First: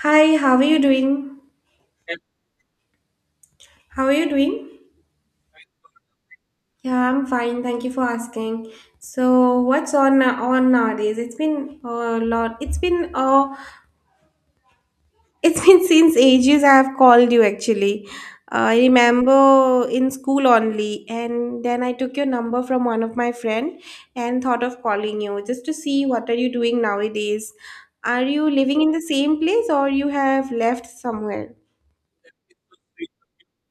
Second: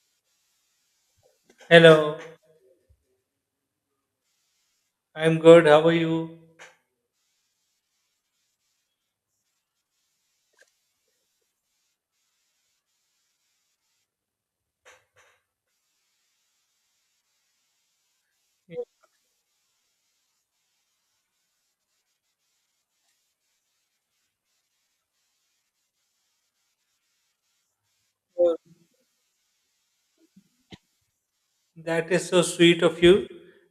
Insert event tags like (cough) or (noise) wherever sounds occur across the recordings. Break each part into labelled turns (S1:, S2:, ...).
S1: Hi, how are you doing?
S2: Hello,
S1: How are you doing?
S2: I'm good. How are you?
S1: Yeah, I'm fine. Thank you for asking. So, what's on nowadays? It's been a lot. It's been (laughs) since ages I have called you, actually. I remember in school only, and then I took your number from one of my friend and thought of calling you just to see what are you doing nowadays. Are you
S2: Uh,
S1: living in the same place or you have left somewhere?
S2: That is so sweet of you.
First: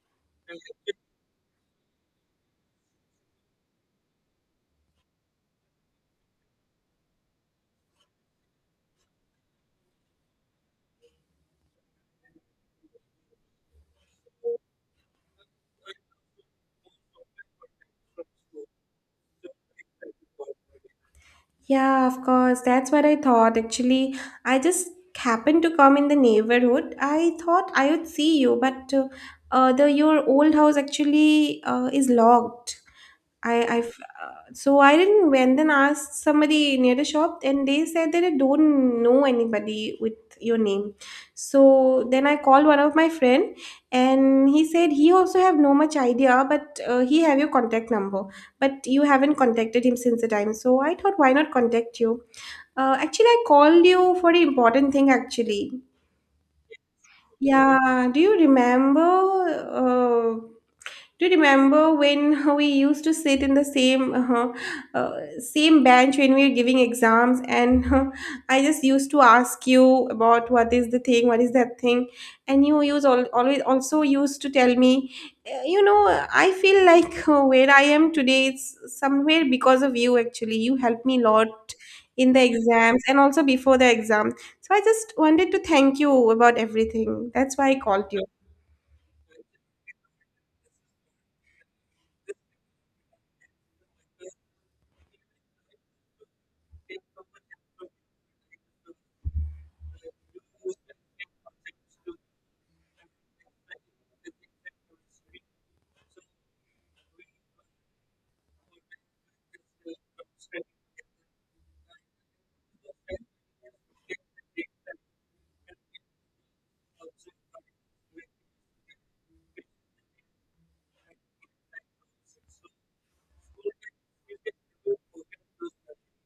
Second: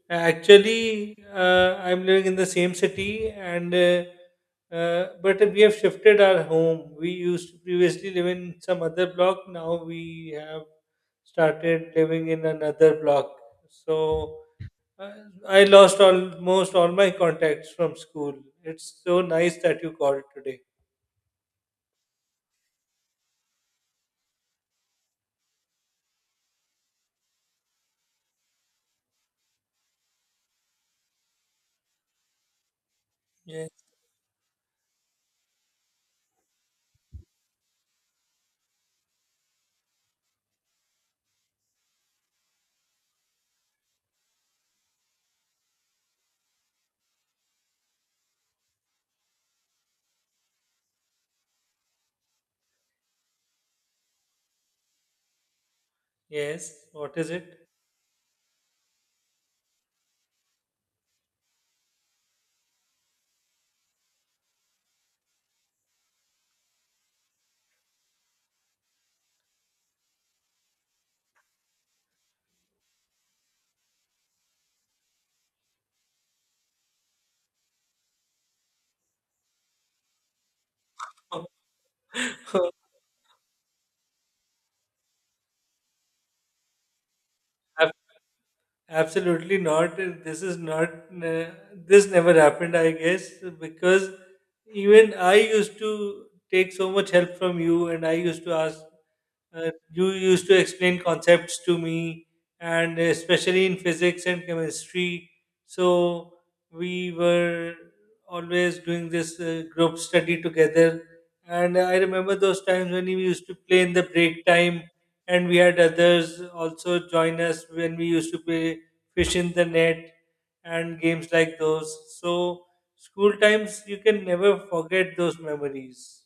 S2: Actually, I'm living in the same city, and but we have shifted our home. We used to previously live in some other block. Now we have started living in another block. So uh, I lost almost all my contacts from school. It's so nice that you called today.
S1: Yeah, of course. That's what I thought. Actually, I just happened to come in the neighborhood. I thought I would see you, but the your old house actually is locked. I, I
S2: Yes.
S1: f- so I didn't went and asked somebody near the shop, and they said that I don't know anybody with your name. So then I called one of my friend, and he said he also have no much idea, but he have your contact number, but you haven't contacted him since the time. So I thought, why not contact you? Actually, I called you for an important thing. Actually,
S2: Yes. What is it?
S1: yeah. Do you remember? Do you remember when (laughs) we used to sit in the same same bench when we were giving exams, and I just used to ask you about what is the thing, what is that thing, and you use all, always also used to tell me, you know, I feel like where I am today, it's somewhere because of you. Actually, you helped me a
S2: (laughs)
S1: lot in the exams and also before the exam. So I just wanted to thank you about everything. That's why I
S2: Have
S1: called you.
S2: Absolutely not. This is not. This never happened, I guess, because even I used to take so much help from you, and I used to ask. You used to explain concepts to me, and especially in physics and chemistry. So we were always doing this group study together, and I remember those times when we used to play in the break time and we had others also join us when we used to play fish in the net and games like those. So school times you can never forget those memories.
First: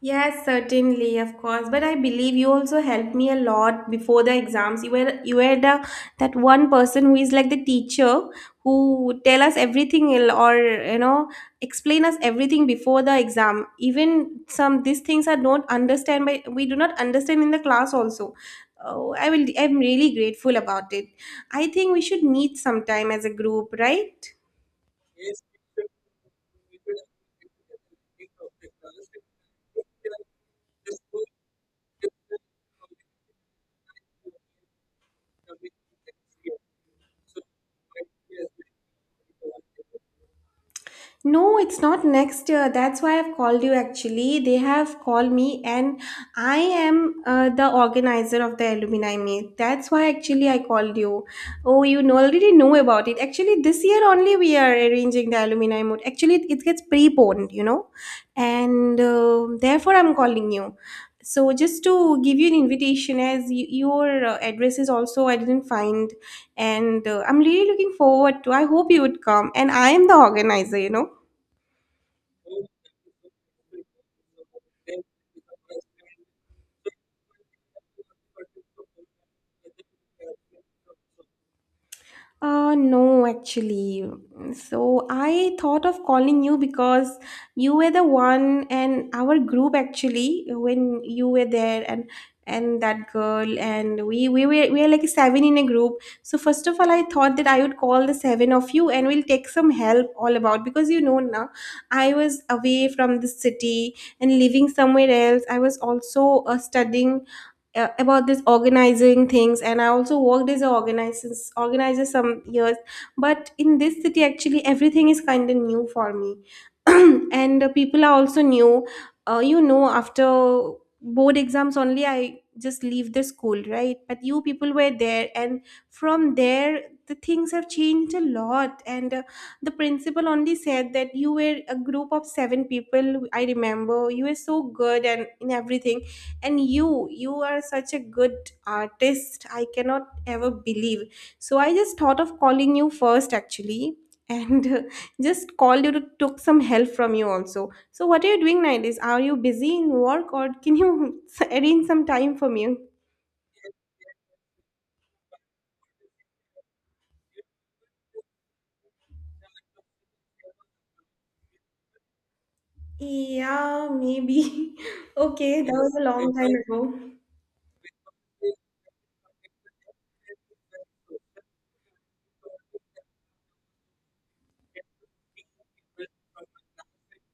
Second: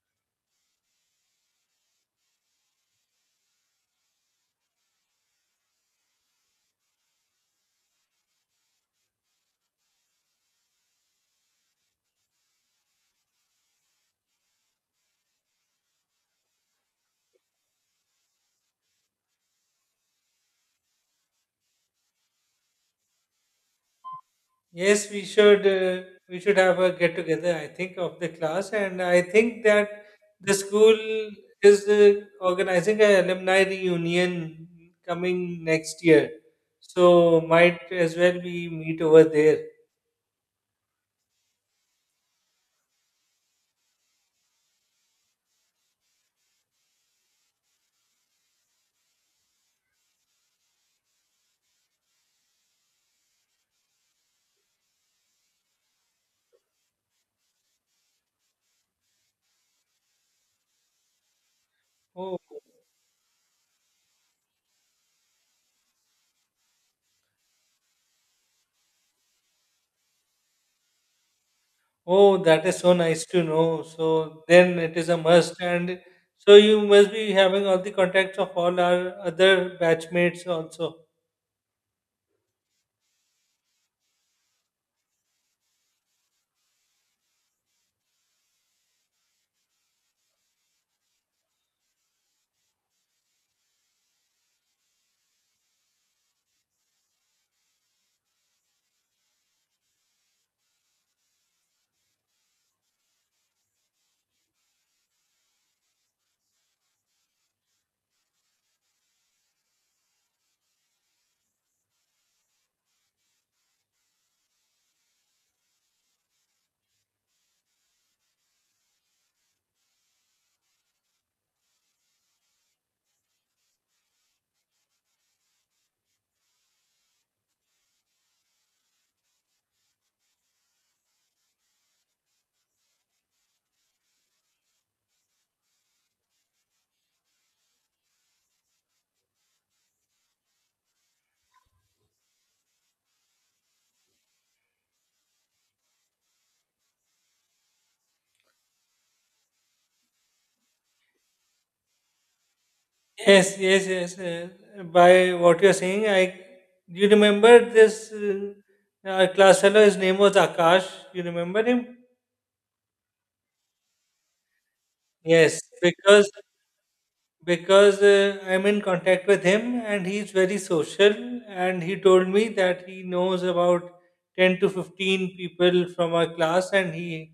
S1: Yes, certainly, of course. But I believe you also helped me a lot before the exams. You were the that one person who is like the teacher who would tell us everything or you know explain us everything before the exam. Even some these things are don't understand by we do not understand in the class also. Oh, I will. I'm really grateful about it. I think we should meet sometime as a group, right?
S2: Yes, we should have a get together. I think of the class, and I think that the school is organizing an alumni reunion coming next year. So might as well we meet over there.
S1: No, it's not next year. That's why I've called you actually. They have called me, and I am the organizer of the alumni meet. That's why actually I called you. Oh, you know- already know about it. Actually, this year only we are arranging the alumni meet. Actually, it gets preponed, you know, and therefore I'm calling you. So just to give
S2: Oh,
S1: you an invitation, as your address is also I didn't find, and I'm really looking forward to. I hope you would come, and I am the organizer, you know.
S2: Oh, that is so nice to know. So then it is a must, and so you must be having all the contacts of all our other batchmates also.
S1: No, actually. So I thought of calling you because you were the one and our group actually when you were there and that girl and we were like seven in a group. So first of all, I thought that I would call the seven of you and we'll take some help all about because you know now I was away from the city and living somewhere else. I was also studying about this organizing things, and I also worked as an organizer some years, but in this city actually everything is kind of new for me (clears throat) and people are also new. You know, after board exams only I just leave the school, right? But you people were there, and from there the things have changed a lot, and the principal only said that you were a group of seven people. I remember you were so good and in everything and you are such a good artist, I cannot ever believe. So I just thought of calling you first, actually, and (laughs) just called you to took some help from you also. So what are you doing nowadays? Are you busy in work or can you (laughs) arrange some time for me?
S2: Yes, yes, yes. By what you're saying, I you remember this our class fellow. His name was Akash. You remember him?
S1: Yeah, maybe (laughs)
S2: Yes,
S1: okay, that was a long time ago.
S2: because I'm in contact with him and he's very social and he told me that he knows about 10 to 15 people from our class and he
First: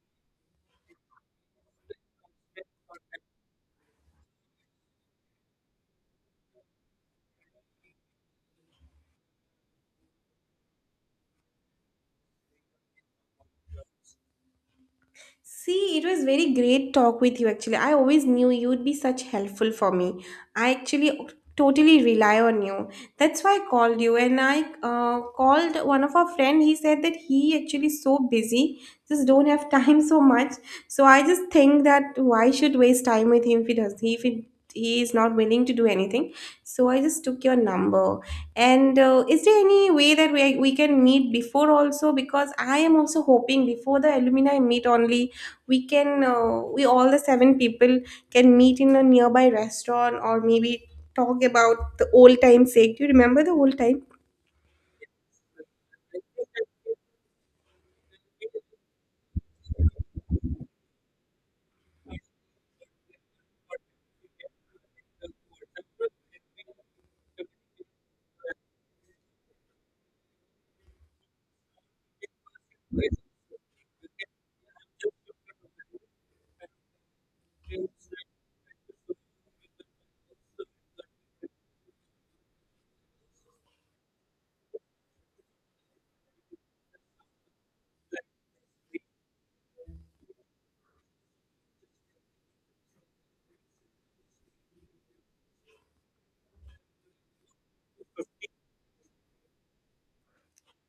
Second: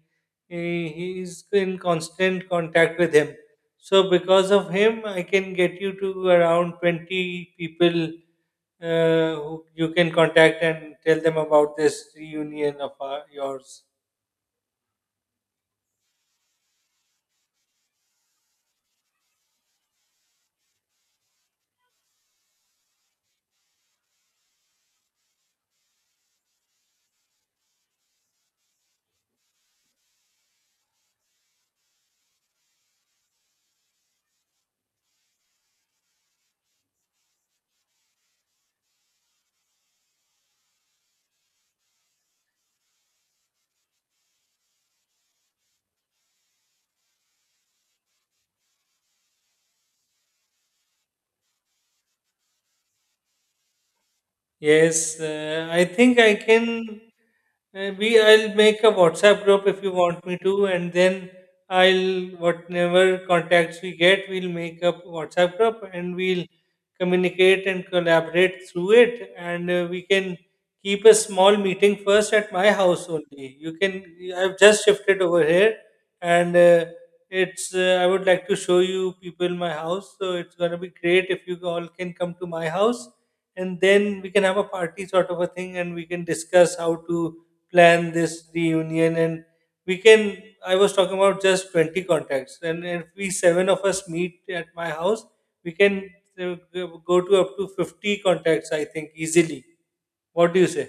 S2: he- he's in constant contact with him. So because of him, I can get you to around 20 people who you can contact and tell them about this reunion of our, yours.
S1: See, it was very great talk with you actually. I always knew you'd be such helpful for me. I actually totally rely on you. That's why I called you, and I called one of our friend. He said that he actually so busy, just don't have (laughs) time so much. So I just think that why should waste time with him if he does if he, he is not willing to do anything. So I just took your number. And is there any way that we can meet before also? Because I am also hoping before the alumni meet only we can we all the seven people can meet in a nearby restaurant or maybe talk about the old time sake. Do you remember the old time?
S2: Yes, I think I can. We I'll make a WhatsApp group if you want me to, and then I'll, whatever contacts we get, we'll make a WhatsApp group and we'll communicate and collaborate through it. And we can keep a small meeting first at my house only. You can. I've just shifted over here, and it's. I would like to show you people my house, so it's gonna be great if you all can come to my house and then we can have a party sort of a thing and we can discuss how to plan this reunion and we can I was talking about just 20 contacts, and if we seven of us meet at my house we can go to up to 50 contacts, I think, easily. What do you say?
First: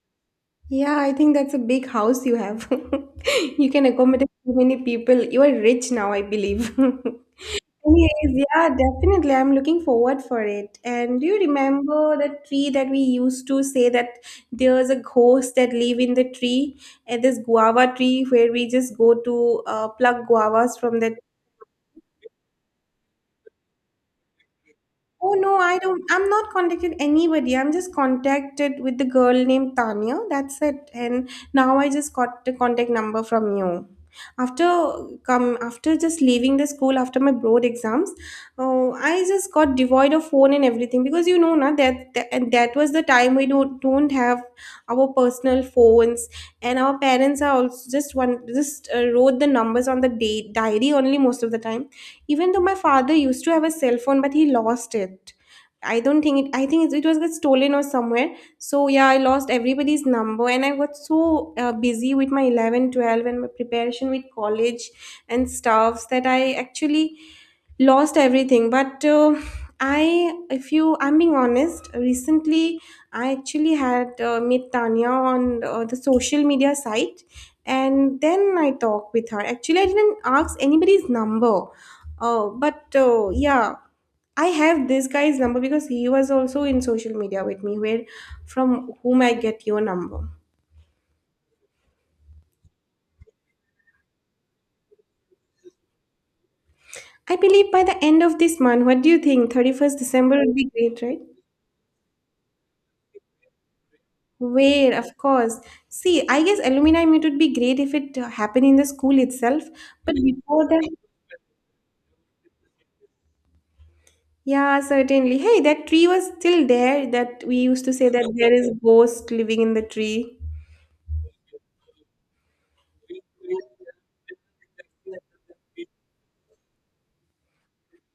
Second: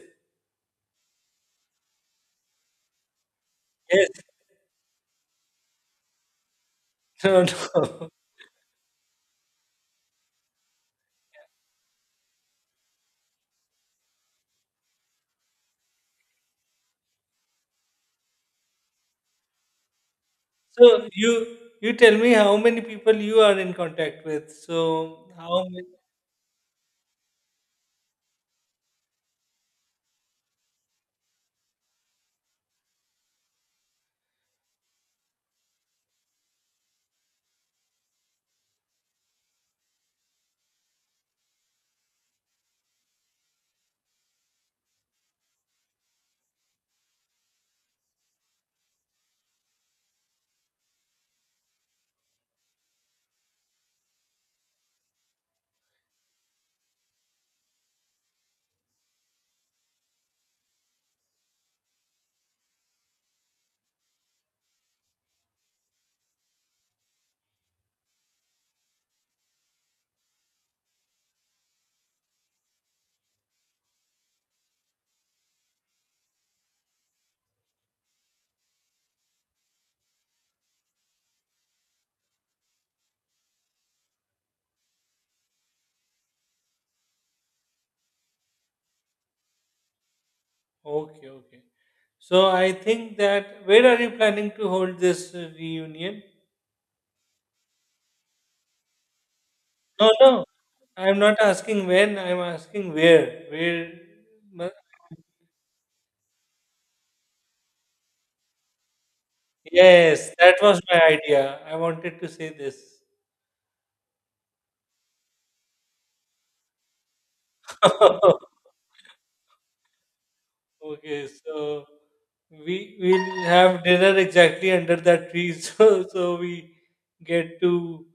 S1: Yeah, I think that's a big house you have. (laughs) You can
S2: Yes.
S1: accommodate so many people. You are rich now, I believe.
S2: (laughs)
S1: (laughs)
S2: no no
S1: Anyways, yeah, definitely. I'm looking forward for it. And do you remember the tree that we used to say that there's a ghost that live in the tree, and this guava tree where we just go to pluck guavas
S2: so
S1: from that.
S2: you you tell me how many people you are in contact with so
S1: Oh no,
S2: how
S1: I don't. I'm not contacted anybody. I'm just contacted with the girl named Tanya. That's it. And now I just got the contact number from you. After come after just leaving the school after my board exams, oh, I just got devoid of phone and everything because you know na that and that was the time we don't have our personal phones, and our parents are also just one just wrote the numbers on the day diary only most of the time. Even though my father used to have a cell phone, but he lost it. I don't think it, I think it was just stolen or somewhere. So yeah, I lost everybody's number and I got so busy with my 11, 12, and my preparation with college and stuffs that I actually lost everything. But I, if you, I'm being honest, recently I actually had met Tanya on the social media site, and then I talked with her. Actually, I didn't ask anybody's number, but yeah, I have this guy's number because he was also in social media with me, where from whom I get your number.
S2: Okay, okay. So I think that, where are you planning to hold this reunion?
S1: I believe by the end of this month, what do you think? 31st
S2: No,
S1: December
S2: no.
S1: would be great,
S2: I'm
S1: right?
S2: not asking when. I'm asking where. Where? ma-
S1: Where, of course. See, I guess alumni meet would be great if it happened in the school itself, but
S2: Yes, that
S1: before
S2: was
S1: that,
S2: my idea. I wanted to say this.
S1: yeah, certainly. Hey, that tree was still there that we used to say that there
S2: (laughs)
S1: is ghost living in the tree.
S2: Okay, so we will have dinner exactly under that tree, (laughs) so we get to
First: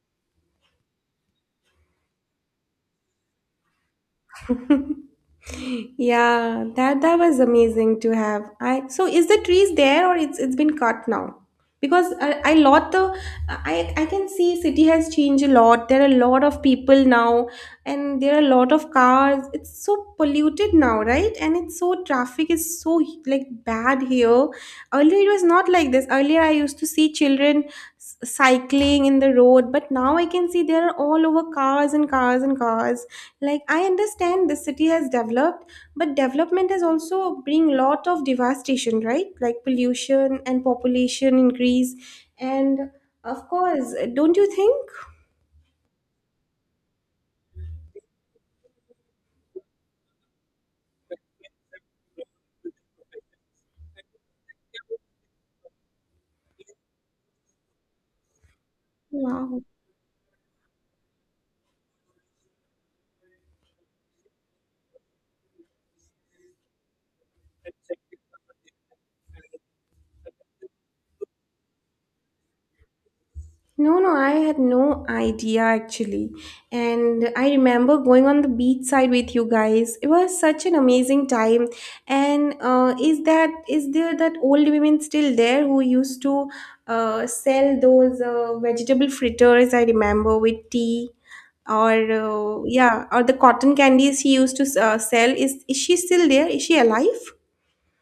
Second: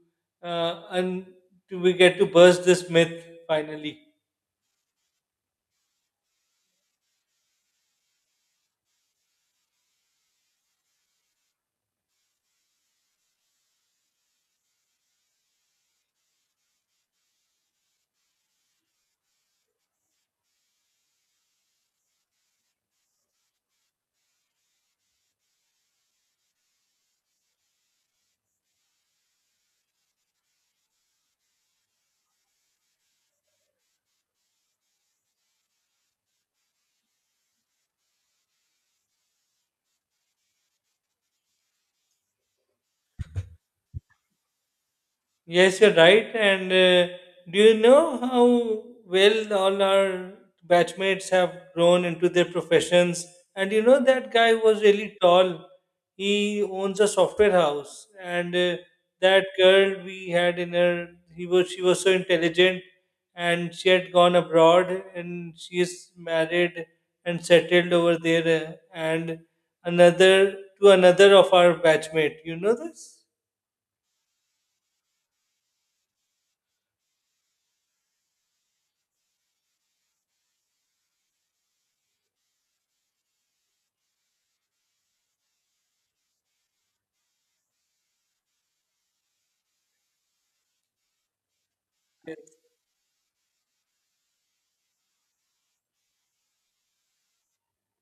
S2: and we get to burst this myth finally.
S1: (laughs) Yeah, that that was amazing to have. I so is the trees there or it's been cut now? Because I lot the I can see city has changed a lot. There are a lot of people now, and there are a lot of cars. It's so polluted now, right? And it's so traffic is so like bad here. Earlier it was not like this. Earlier I used to see children cycling in the road, but now I can see there are all over cars and cars and cars, like I understand the city has developed, but development has also bring lot of devastation, right? Like pollution and population increase, and of course, don't you think?
S2: Yes, you're right. And do you know how well all our batchmates have grown into their professions? And you know that guy was really tall. He owns a software house, and that
S1: Wow.
S2: girl we had in her, he was she was so intelligent, and she had gone abroad, and she is married and settled over there. And another of our batchmate. You know this?
S1: No, no, I had no idea, actually. And I remember going on the beach side with you guys. It was such an amazing time. And is that is there that old women still there who used to sell those vegetable fritters? I remember with tea or yeah, or the cotton candies she used to sell. Is she still there? Is she alive?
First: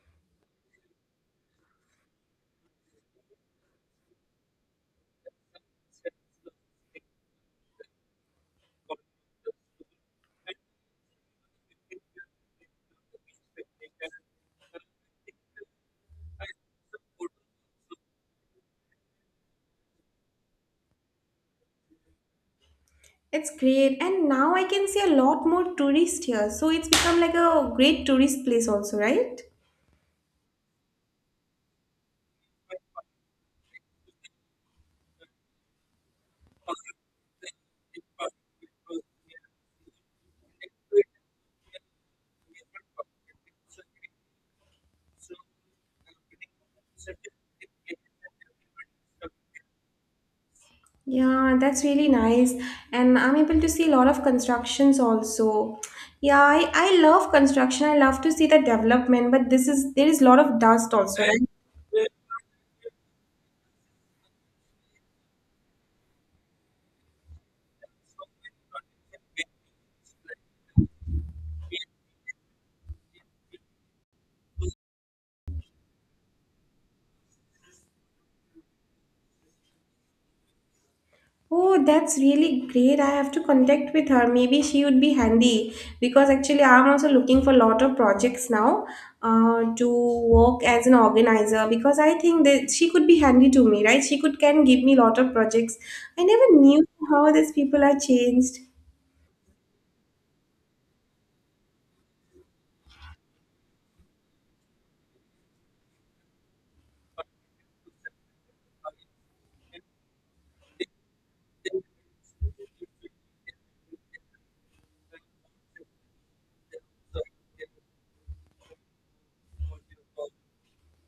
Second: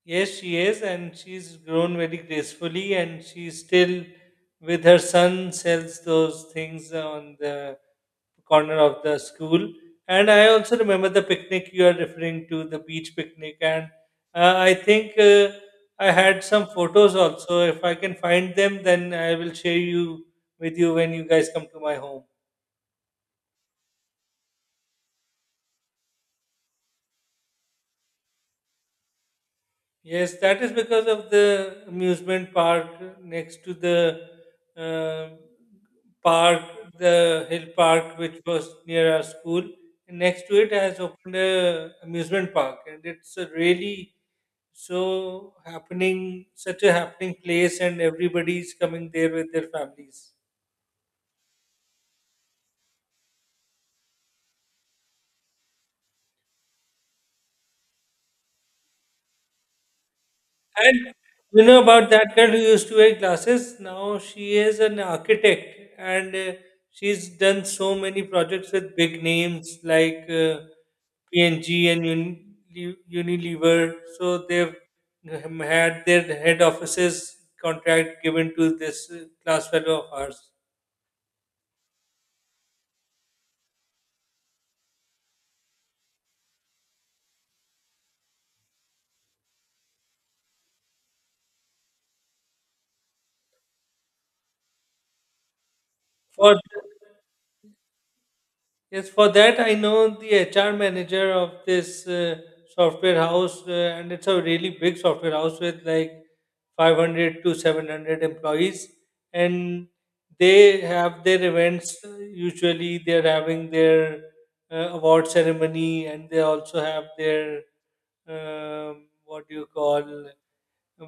S2: Yes, she is, and she's grown very gracefully, and she still with her son sells those things on the corner of the school. And I also remember the picnic you are referring to, the beach picnic, and uh, I think uh, I had some photos also. If I can find them, then I will share you with you when you guys come to my home.
S1: It's great, and now I can see a lot more tourists here. So it's become like a great tourist place, also, right?
S2: Yes, that is because of the amusement park next to the uh, park, the hill park, which was near our school. And next to it has opened a amusement park, and it's a really such a happening place, and everybody's coming there with their families.
S1: Yeah, that's really nice. And I'm able to see a lot of constructions also. Yeah, I love construction. I love to see the development, but this is there is a lot of dust
S2: And
S1: also, right?
S2: you know about that girl who used to wear glasses? Now she is an architect, and she's done so many projects with big names like PNG and Unilever. So they've had their head offices contract given to this class fellow of ours.
S1: Oh, that's really great. I have to contact with her. Maybe she would be handy, because actually I'm also looking for a lot of projects now to work as an organizer, because I think that she could be handy to me, right? She could can give me a lot of projects. I
S2: For
S1: never knew how these people are changed.
S2: Yes, for that I know the HR manager of this software house, and it's a really big software house with like 500 to 700 employees, and they have their events. Usually, they're having their award ceremony, and they also have their what do you call,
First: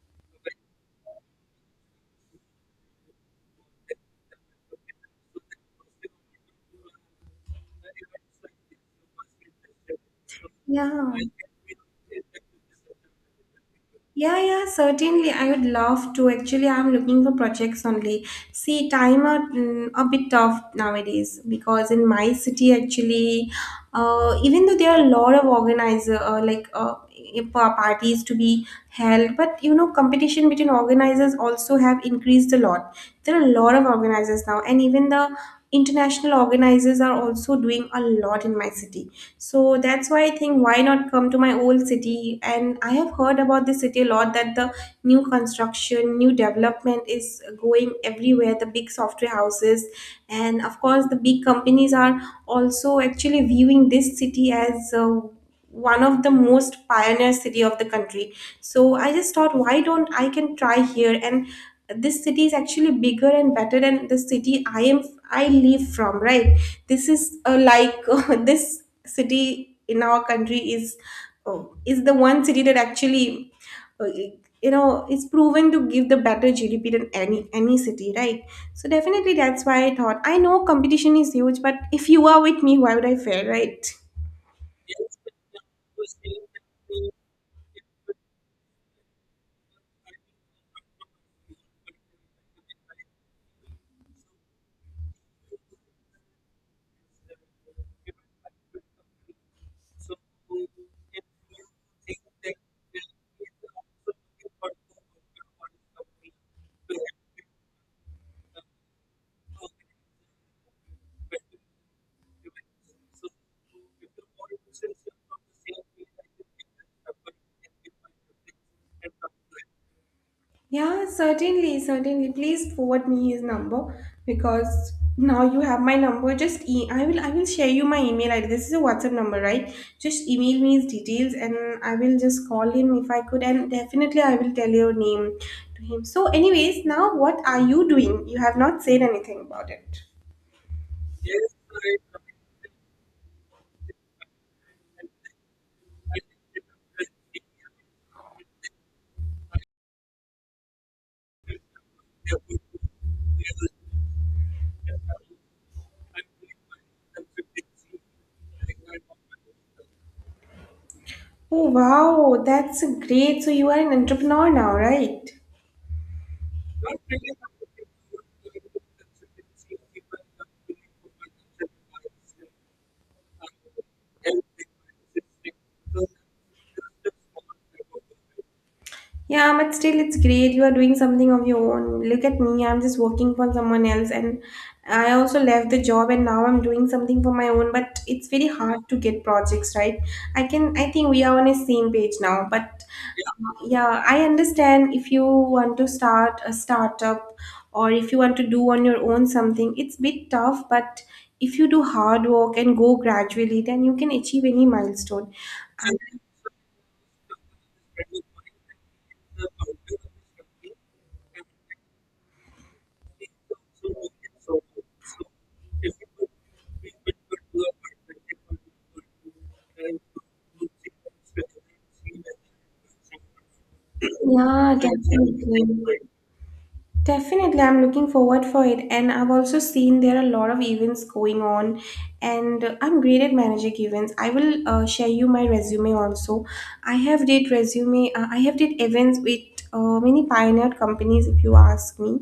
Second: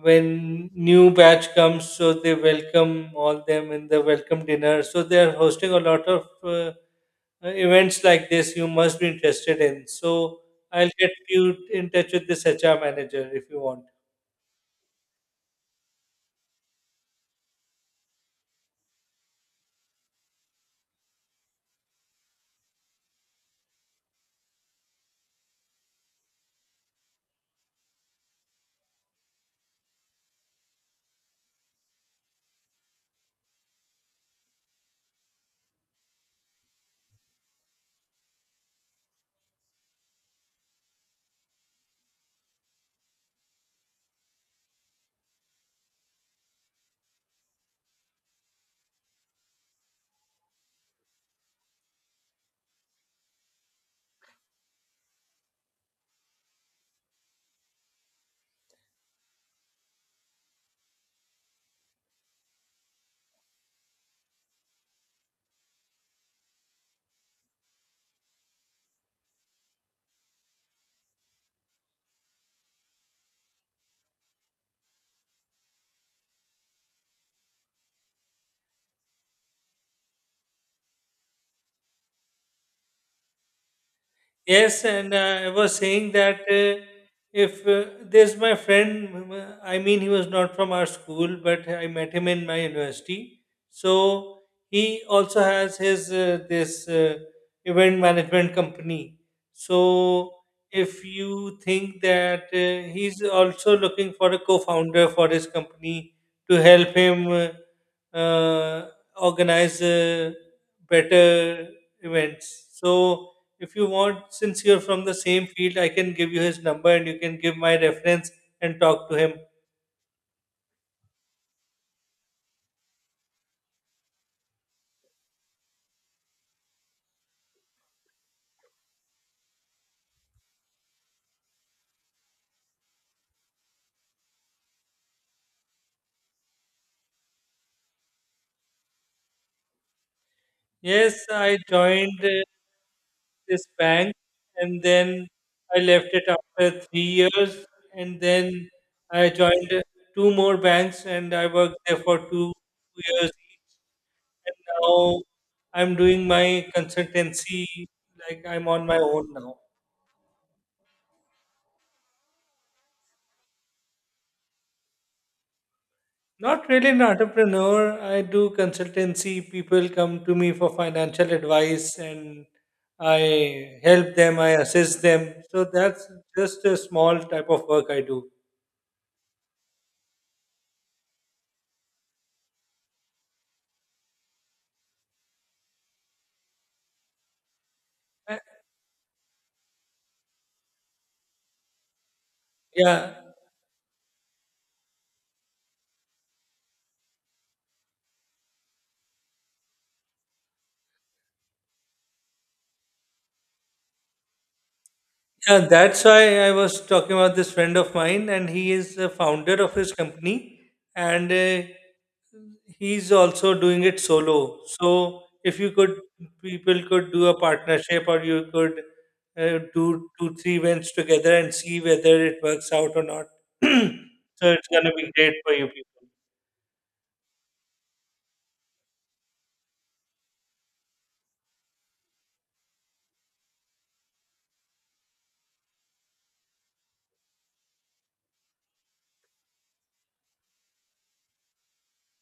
S2: when new batch comes, so they welcome all them in the welcome dinner. So they are hosting a lot of events like this you must be interested in. So I'll
S1: Yeah.
S2: get you in touch with this HR manager if you want.
S1: Yeah, yeah, certainly. I would love to. Actually, I'm looking for projects only. See, time are a bit tough nowadays because in my city, actually, even though there are a lot of organizer parties to be held, but you know, competition between organizers also have increased a lot. There are a lot of organizers now, and even the international organizers are also doing a lot in my city, so that's why I think, why not come to my old city? And I have heard about this city a lot, that the new construction, new development is going everywhere, the big software houses. And of course, the big companies are also actually viewing this city as one of the most pioneer city of the country. So I just thought, why don't I can try here? And this city is actually bigger and better than the city I live from, right? This is (laughs) this city in our country uh, is the one city that actually is proven to give the better gdp than any city, right? So definitely that's why I thought, I know competition is huge, but if you are with me, why would I fail, right?
S2: Yes, and I was saying that if there's my friend, I mean, he was not from our school, but I met him in my university. So he also has his this event management company. So if you think that he's also looking for a co-founder for his company to help him uh, organize better events, so if you want, since you're from the same field, I can give you his number and you can give my reference and talk to him.
S1: Yeah, certainly, certainly. Please forward me his number, because now you have my number. I will share you my email ID. This is a WhatsApp number, right? Just email me his details, and I will just call him if I could, and definitely I will tell your name to him. So anyways, now what are you doing? You have not said anything about it.
S2: Yes, I joined this bank and then I left it after 3 years. And then I joined two more banks and I worked there for two, 2 years each. And now I'm doing my consultancy, like I'm on my own now.
S1: Oh wow, that's great. So you are an entrepreneur now, right?
S2: Not really an entrepreneur. I do consultancy. People come to me for financial advice and I help them, I assist them. So that's just a small type of work I do.
S1: Yeah, but still, it's great. You are doing something of your own. Look at me, I'm just working for someone else, and I also left the job, and now I'm doing something for my own. But it's
S2: Uh,
S1: very hard to get projects, right? I can, I think we are on the same page now. But
S2: Yeah.
S1: yeah, I understand if you want to start a startup or if you want to do on your own something, it's bit tough, but if you do hard work and go gradually, then you can achieve any milestone.
S2: Yeah,
S1: Uh,
S2: that's why I was talking about this friend of mine, and he is the founder of his company, and he's also doing it solo. So if you could, people could do a partnership, or you could do two, three events together and see whether it works out or not. (clears throat) So it's
S1: Yeah,
S2: gonna be great for you
S1: definitely.
S2: people.
S1: Definitely, I'm looking forward for it, and I've also seen there are a lot of events going on, and I'm great at managing events. I will share you my resume also. I have did resume. I have did events with many pioneer companies, if you ask me.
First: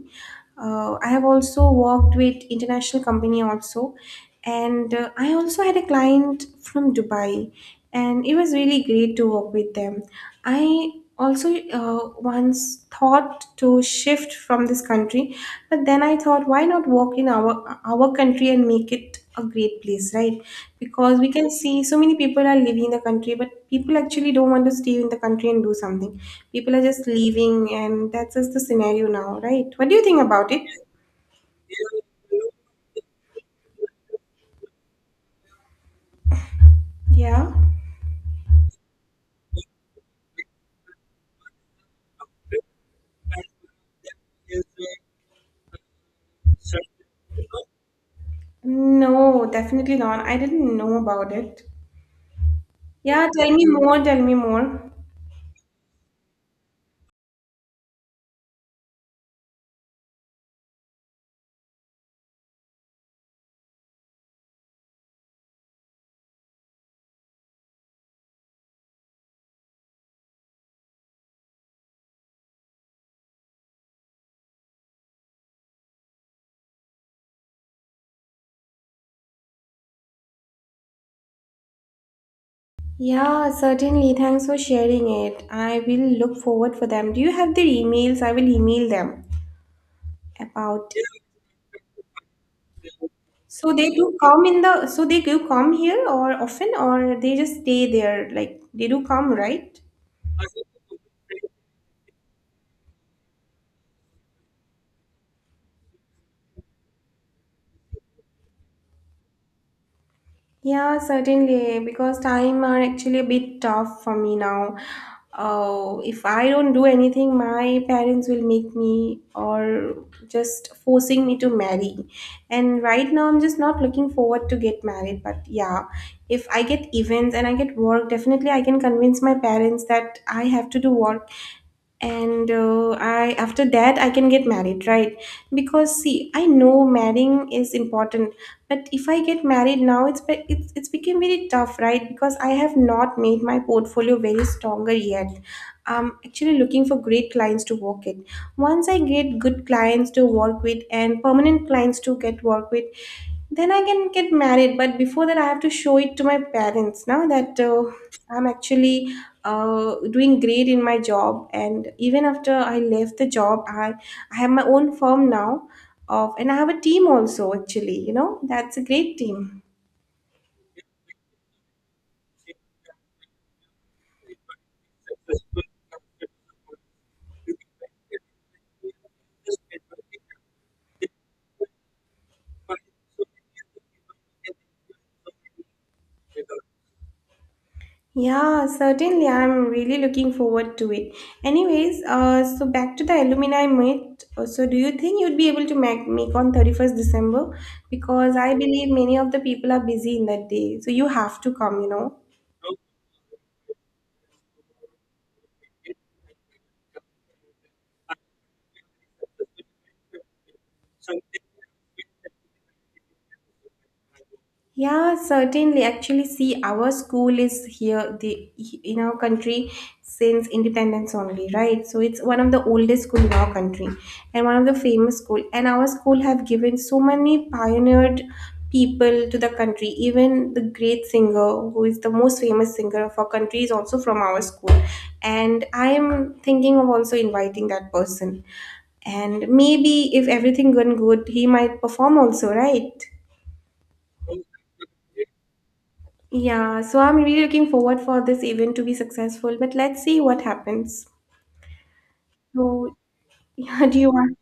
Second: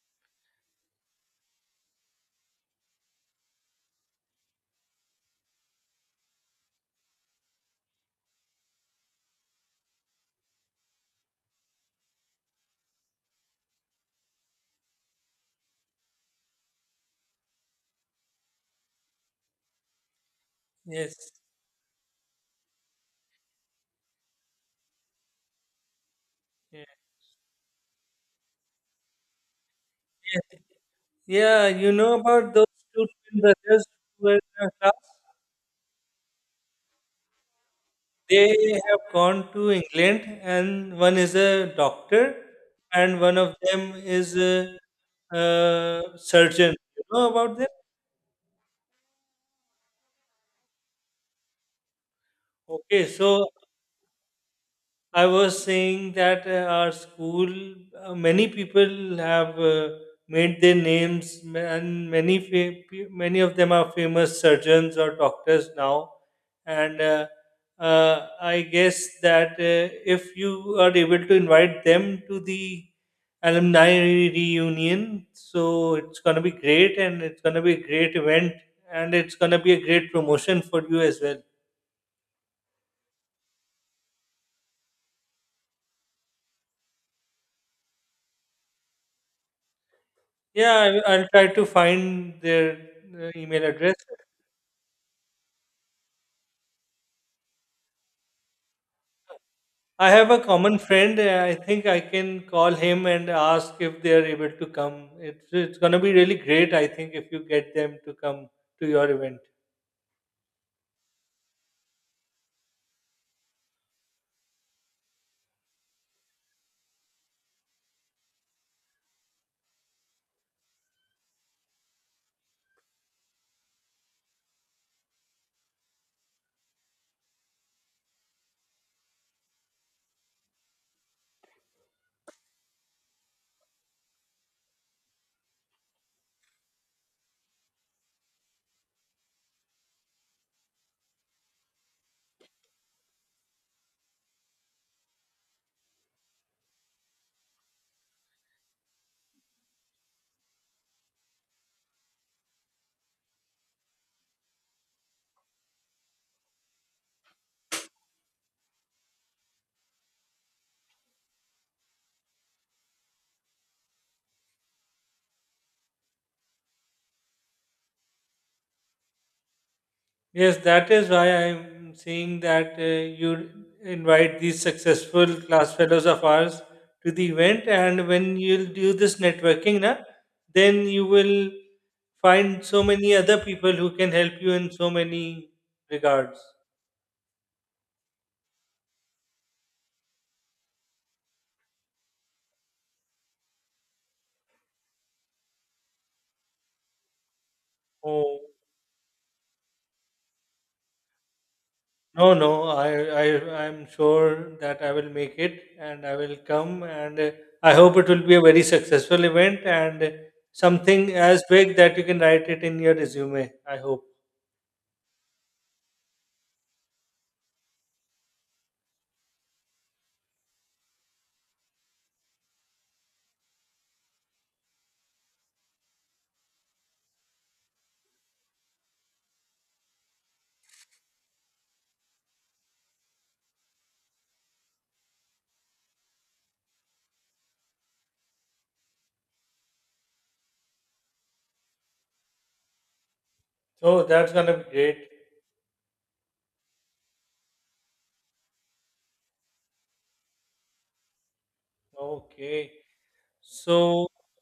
S1: I have also worked with international company also, and I also had a client from Dubai, and it was really great to work with them. I also once thought to shift from this country, but then I thought, why not work in our country and make it a great place, right?
S2: Yes.
S1: Because we can see so many people are leaving the country, but people actually don't want to stay in the country and do something. People are
S2: Yeah.
S1: just leaving, and that's just the scenario now, right? What do you think about it?
S2: Yes. Yeah. You know about those two twin brothers who were in our class?
S1: Yeah.
S2: They have gone to England, and one is a doctor, and one of them is a, uh, surgeon. You know about them?
S1: No, definitely not. I didn't know about it.
S2: Okay,
S1: Yeah,
S2: so
S1: tell me more, tell me more.
S2: I was saying that our school, many people have made their names, and many many of them are famous surgeons or doctors now. And I guess that if you are able to invite them to the alumni reunion, so it's going to be great, and it's going to be a great event, and it's going to be a great promotion for you as well.
S1: Yeah, certainly. Thanks for sharing it. I will look forward for them. Do you have their emails? I will email them about.
S2: Yeah, I'll try to find their email
S1: So they
S2: address.
S1: do come in so they do come here or often, or they just stay there, like they do come, right?
S2: I have a common friend. I think I can call him and ask if they are able to come. It's going to be really great, I think, if you get them to come to your event.
S1: Yeah, certainly, because time are actually a bit tough for me now. Oh, if I don't do anything, my parents will make me or just forcing me to marry. And right now, I'm just not looking forward to get married. But yeah, if I get events and I get work, definitely I can convince my parents that I have to do work, and I after that I can get married, right? Because see, I know marrying is important, but if I get married now, it's become very tough, right? Because I have not made my portfolio very stronger yet. I'm actually looking for great clients to work with. Once I get good clients to work with and permanent clients to get work with, then I can get married. But before that I have to show it to my parents now that I'm actually doing great in my job, and even after I left the job, I have my own firm now of, and I have a team also, actually, you know, that's a great team.
S2: Yes, that is why I'm saying that you invite these successful class fellows of ours to the event, and when you'll do this networking, na, then you will find so many other people who can help you in so many regards.
S1: Yeah, certainly, I'm really looking forward to it. Anyways, so back to the alumni meet. So do you think you'd be able to make on 31st december, because
S2: Oh,
S1: I believe many of the people are busy in that day, so you have to come, you know?
S2: no, no, I, I'm sure that I will make it, and I will come, and I hope it will be a very successful event and something as big that you can write it in your resume. I hope.
S1: Yeah, certainly. Actually, see, our school is here, the in our country since independence only, right? So it's one of the oldest school in our country, and one of the famous school. And our school have given so many pioneered people to the country. Even the great singer, who is the most famous singer of our country, is also from our school. And I am thinking of also inviting that person. And maybe if everything going good, he might perform also, right?
S2: Oh, that's gonna be great.
S1: Yeah, so I'm really looking forward for this event to be successful, but let's see what happens.
S2: Okay.
S1: So, (laughs) yeah, do
S2: So,
S1: you want.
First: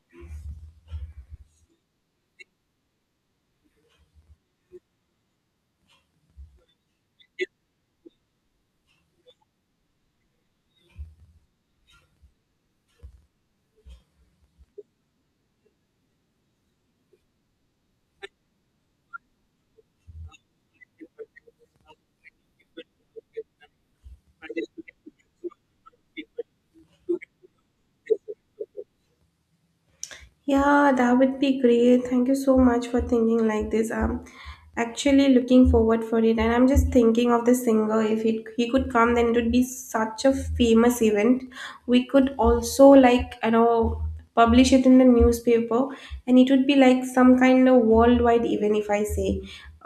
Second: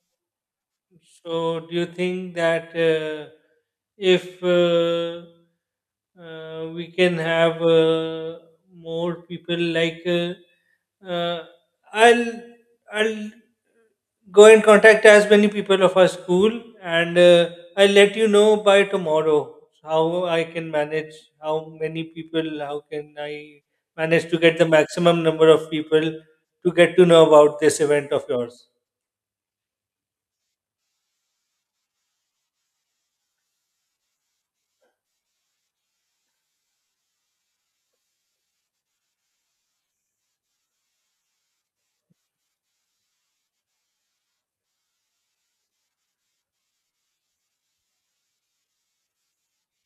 S2: so do you think that if we can have more people uh, I'll ? I'll go and contact as many people of our school and I'll let you know by tomorrow how i can manage how many people, how can I manage to get the maximum number of people to get to know about this event of yours.
S1: Yeah, that would be great. Thank you so much for thinking like this. I'm actually looking forward for it, and I'm just thinking of the singer. If it, he could come, then it would be such a famous event. We could also, like, you know, publish it in the newspaper, and it would be like some kind of worldwide event, if I say,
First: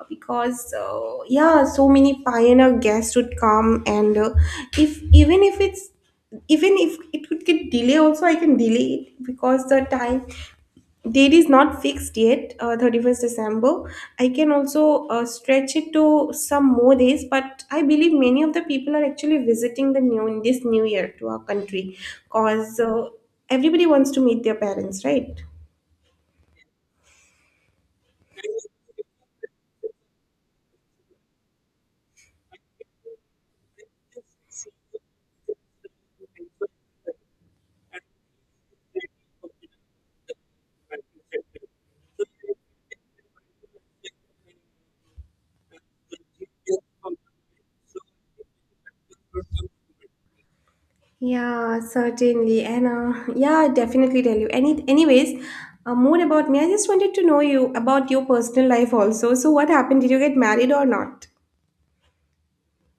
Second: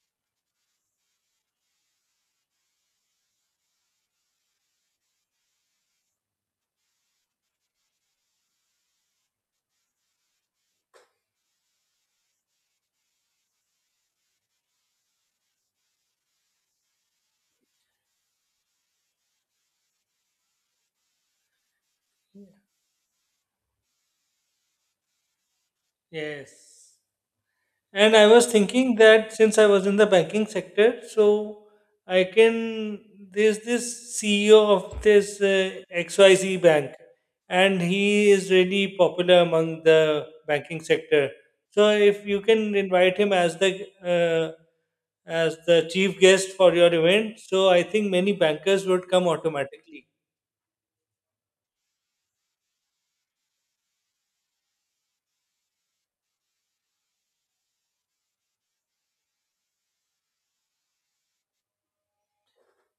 S1: because yeah, so many pioneer guests would come, and if even if it's even if it could get delay also, I can delay it, because the time Date is not fixed yet, 31st December. I can also stretch it to some more days, but I believe many of the people are actually visiting the new in this new year to our country, because everybody wants to meet their parents, right?
S2: Yes. And I was thinking that since I was in the banking sector, so I can. There's this CEO of this XYZ bank, and he is really popular among the banking sector. So if you can invite him uh, as the chief guest for your event, so I think many bankers would come automatically.
S1: Yeah, certainly. And yeah, I definitely tell you. Anyways, more about me. I just wanted to know you about your personal life also. So, what happened? Did you get married or not?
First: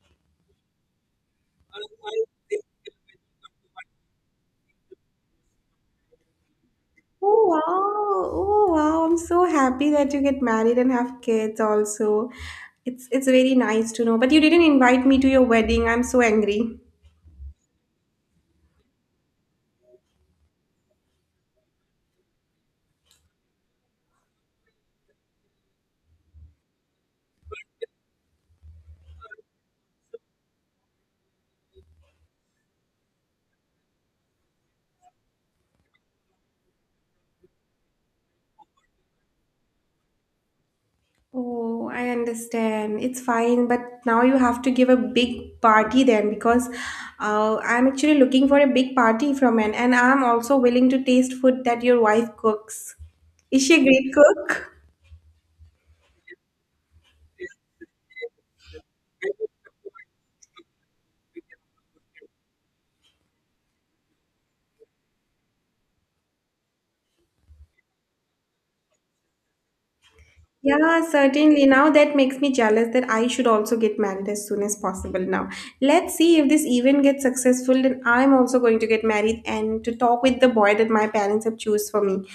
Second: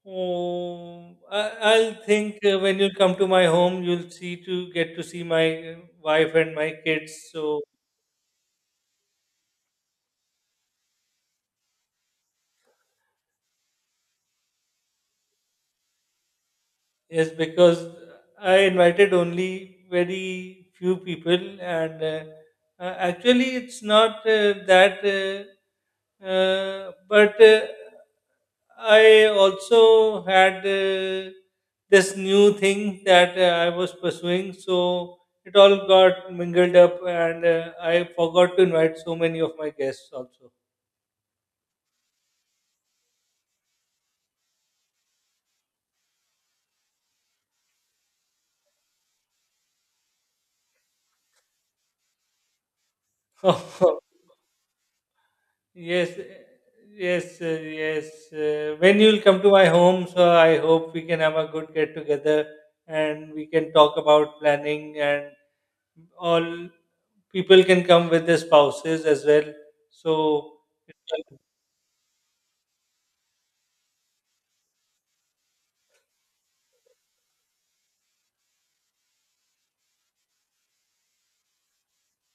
S2: I'll think when you come to my home, you'll see to get to see my wife and my kids.
S1: Oh
S2: So,
S1: wow! Oh wow! I'm so happy that you get married and have kids also. It's very nice to know. But you didn't invite me to your wedding. I'm so angry.
S2: yes, because I invited only very few people, and actually, it's not that, but I also had this new thing that I was pursuing, so it all got mingled up, and I forgot to invite so many of my guests also.
S1: Oh, I understand. It's fine, but now you have to give a big party then, because I'm actually looking for a big party from an, and I'm also willing to taste food that your wife cooks. Is she a great
S2: (laughs)
S1: cook?
S2: Yes, eh, yes, yes. When you'll come to my home, so I hope we can have a good get together and we can talk about planning and all people can come with their spouses as well. So,
S1: Yeah, certainly. Now that makes me jealous that I should also get married as soon as possible now. Let's see if this event gets successful, then I'm also going to get married and to talk with the boy that my parents have choose for me.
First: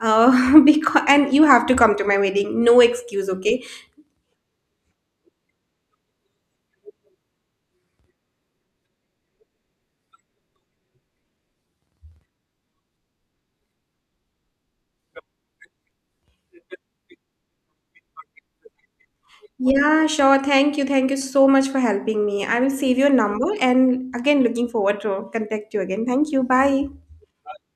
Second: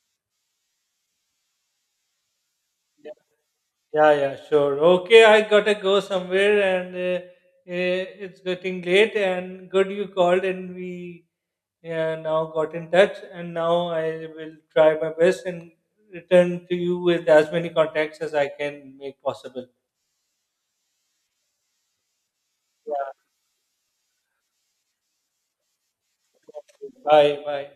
S1: (laughs) Because and you have to come to my wedding. No excuse, okay?
S2: yeah, yeah, sure. Okay, I gotta go somewhere and it's getting late and good you called and we yeah, now got in touch, and now I will try my best and return to you with as many contacts as I can make possible.
S1: Yeah, sure. Thank you. Thank you so much for helping me. I will save your
S2: Yeah,
S1: number and again looking forward to contact you again. Thank you. Bye.
S2: bye bye.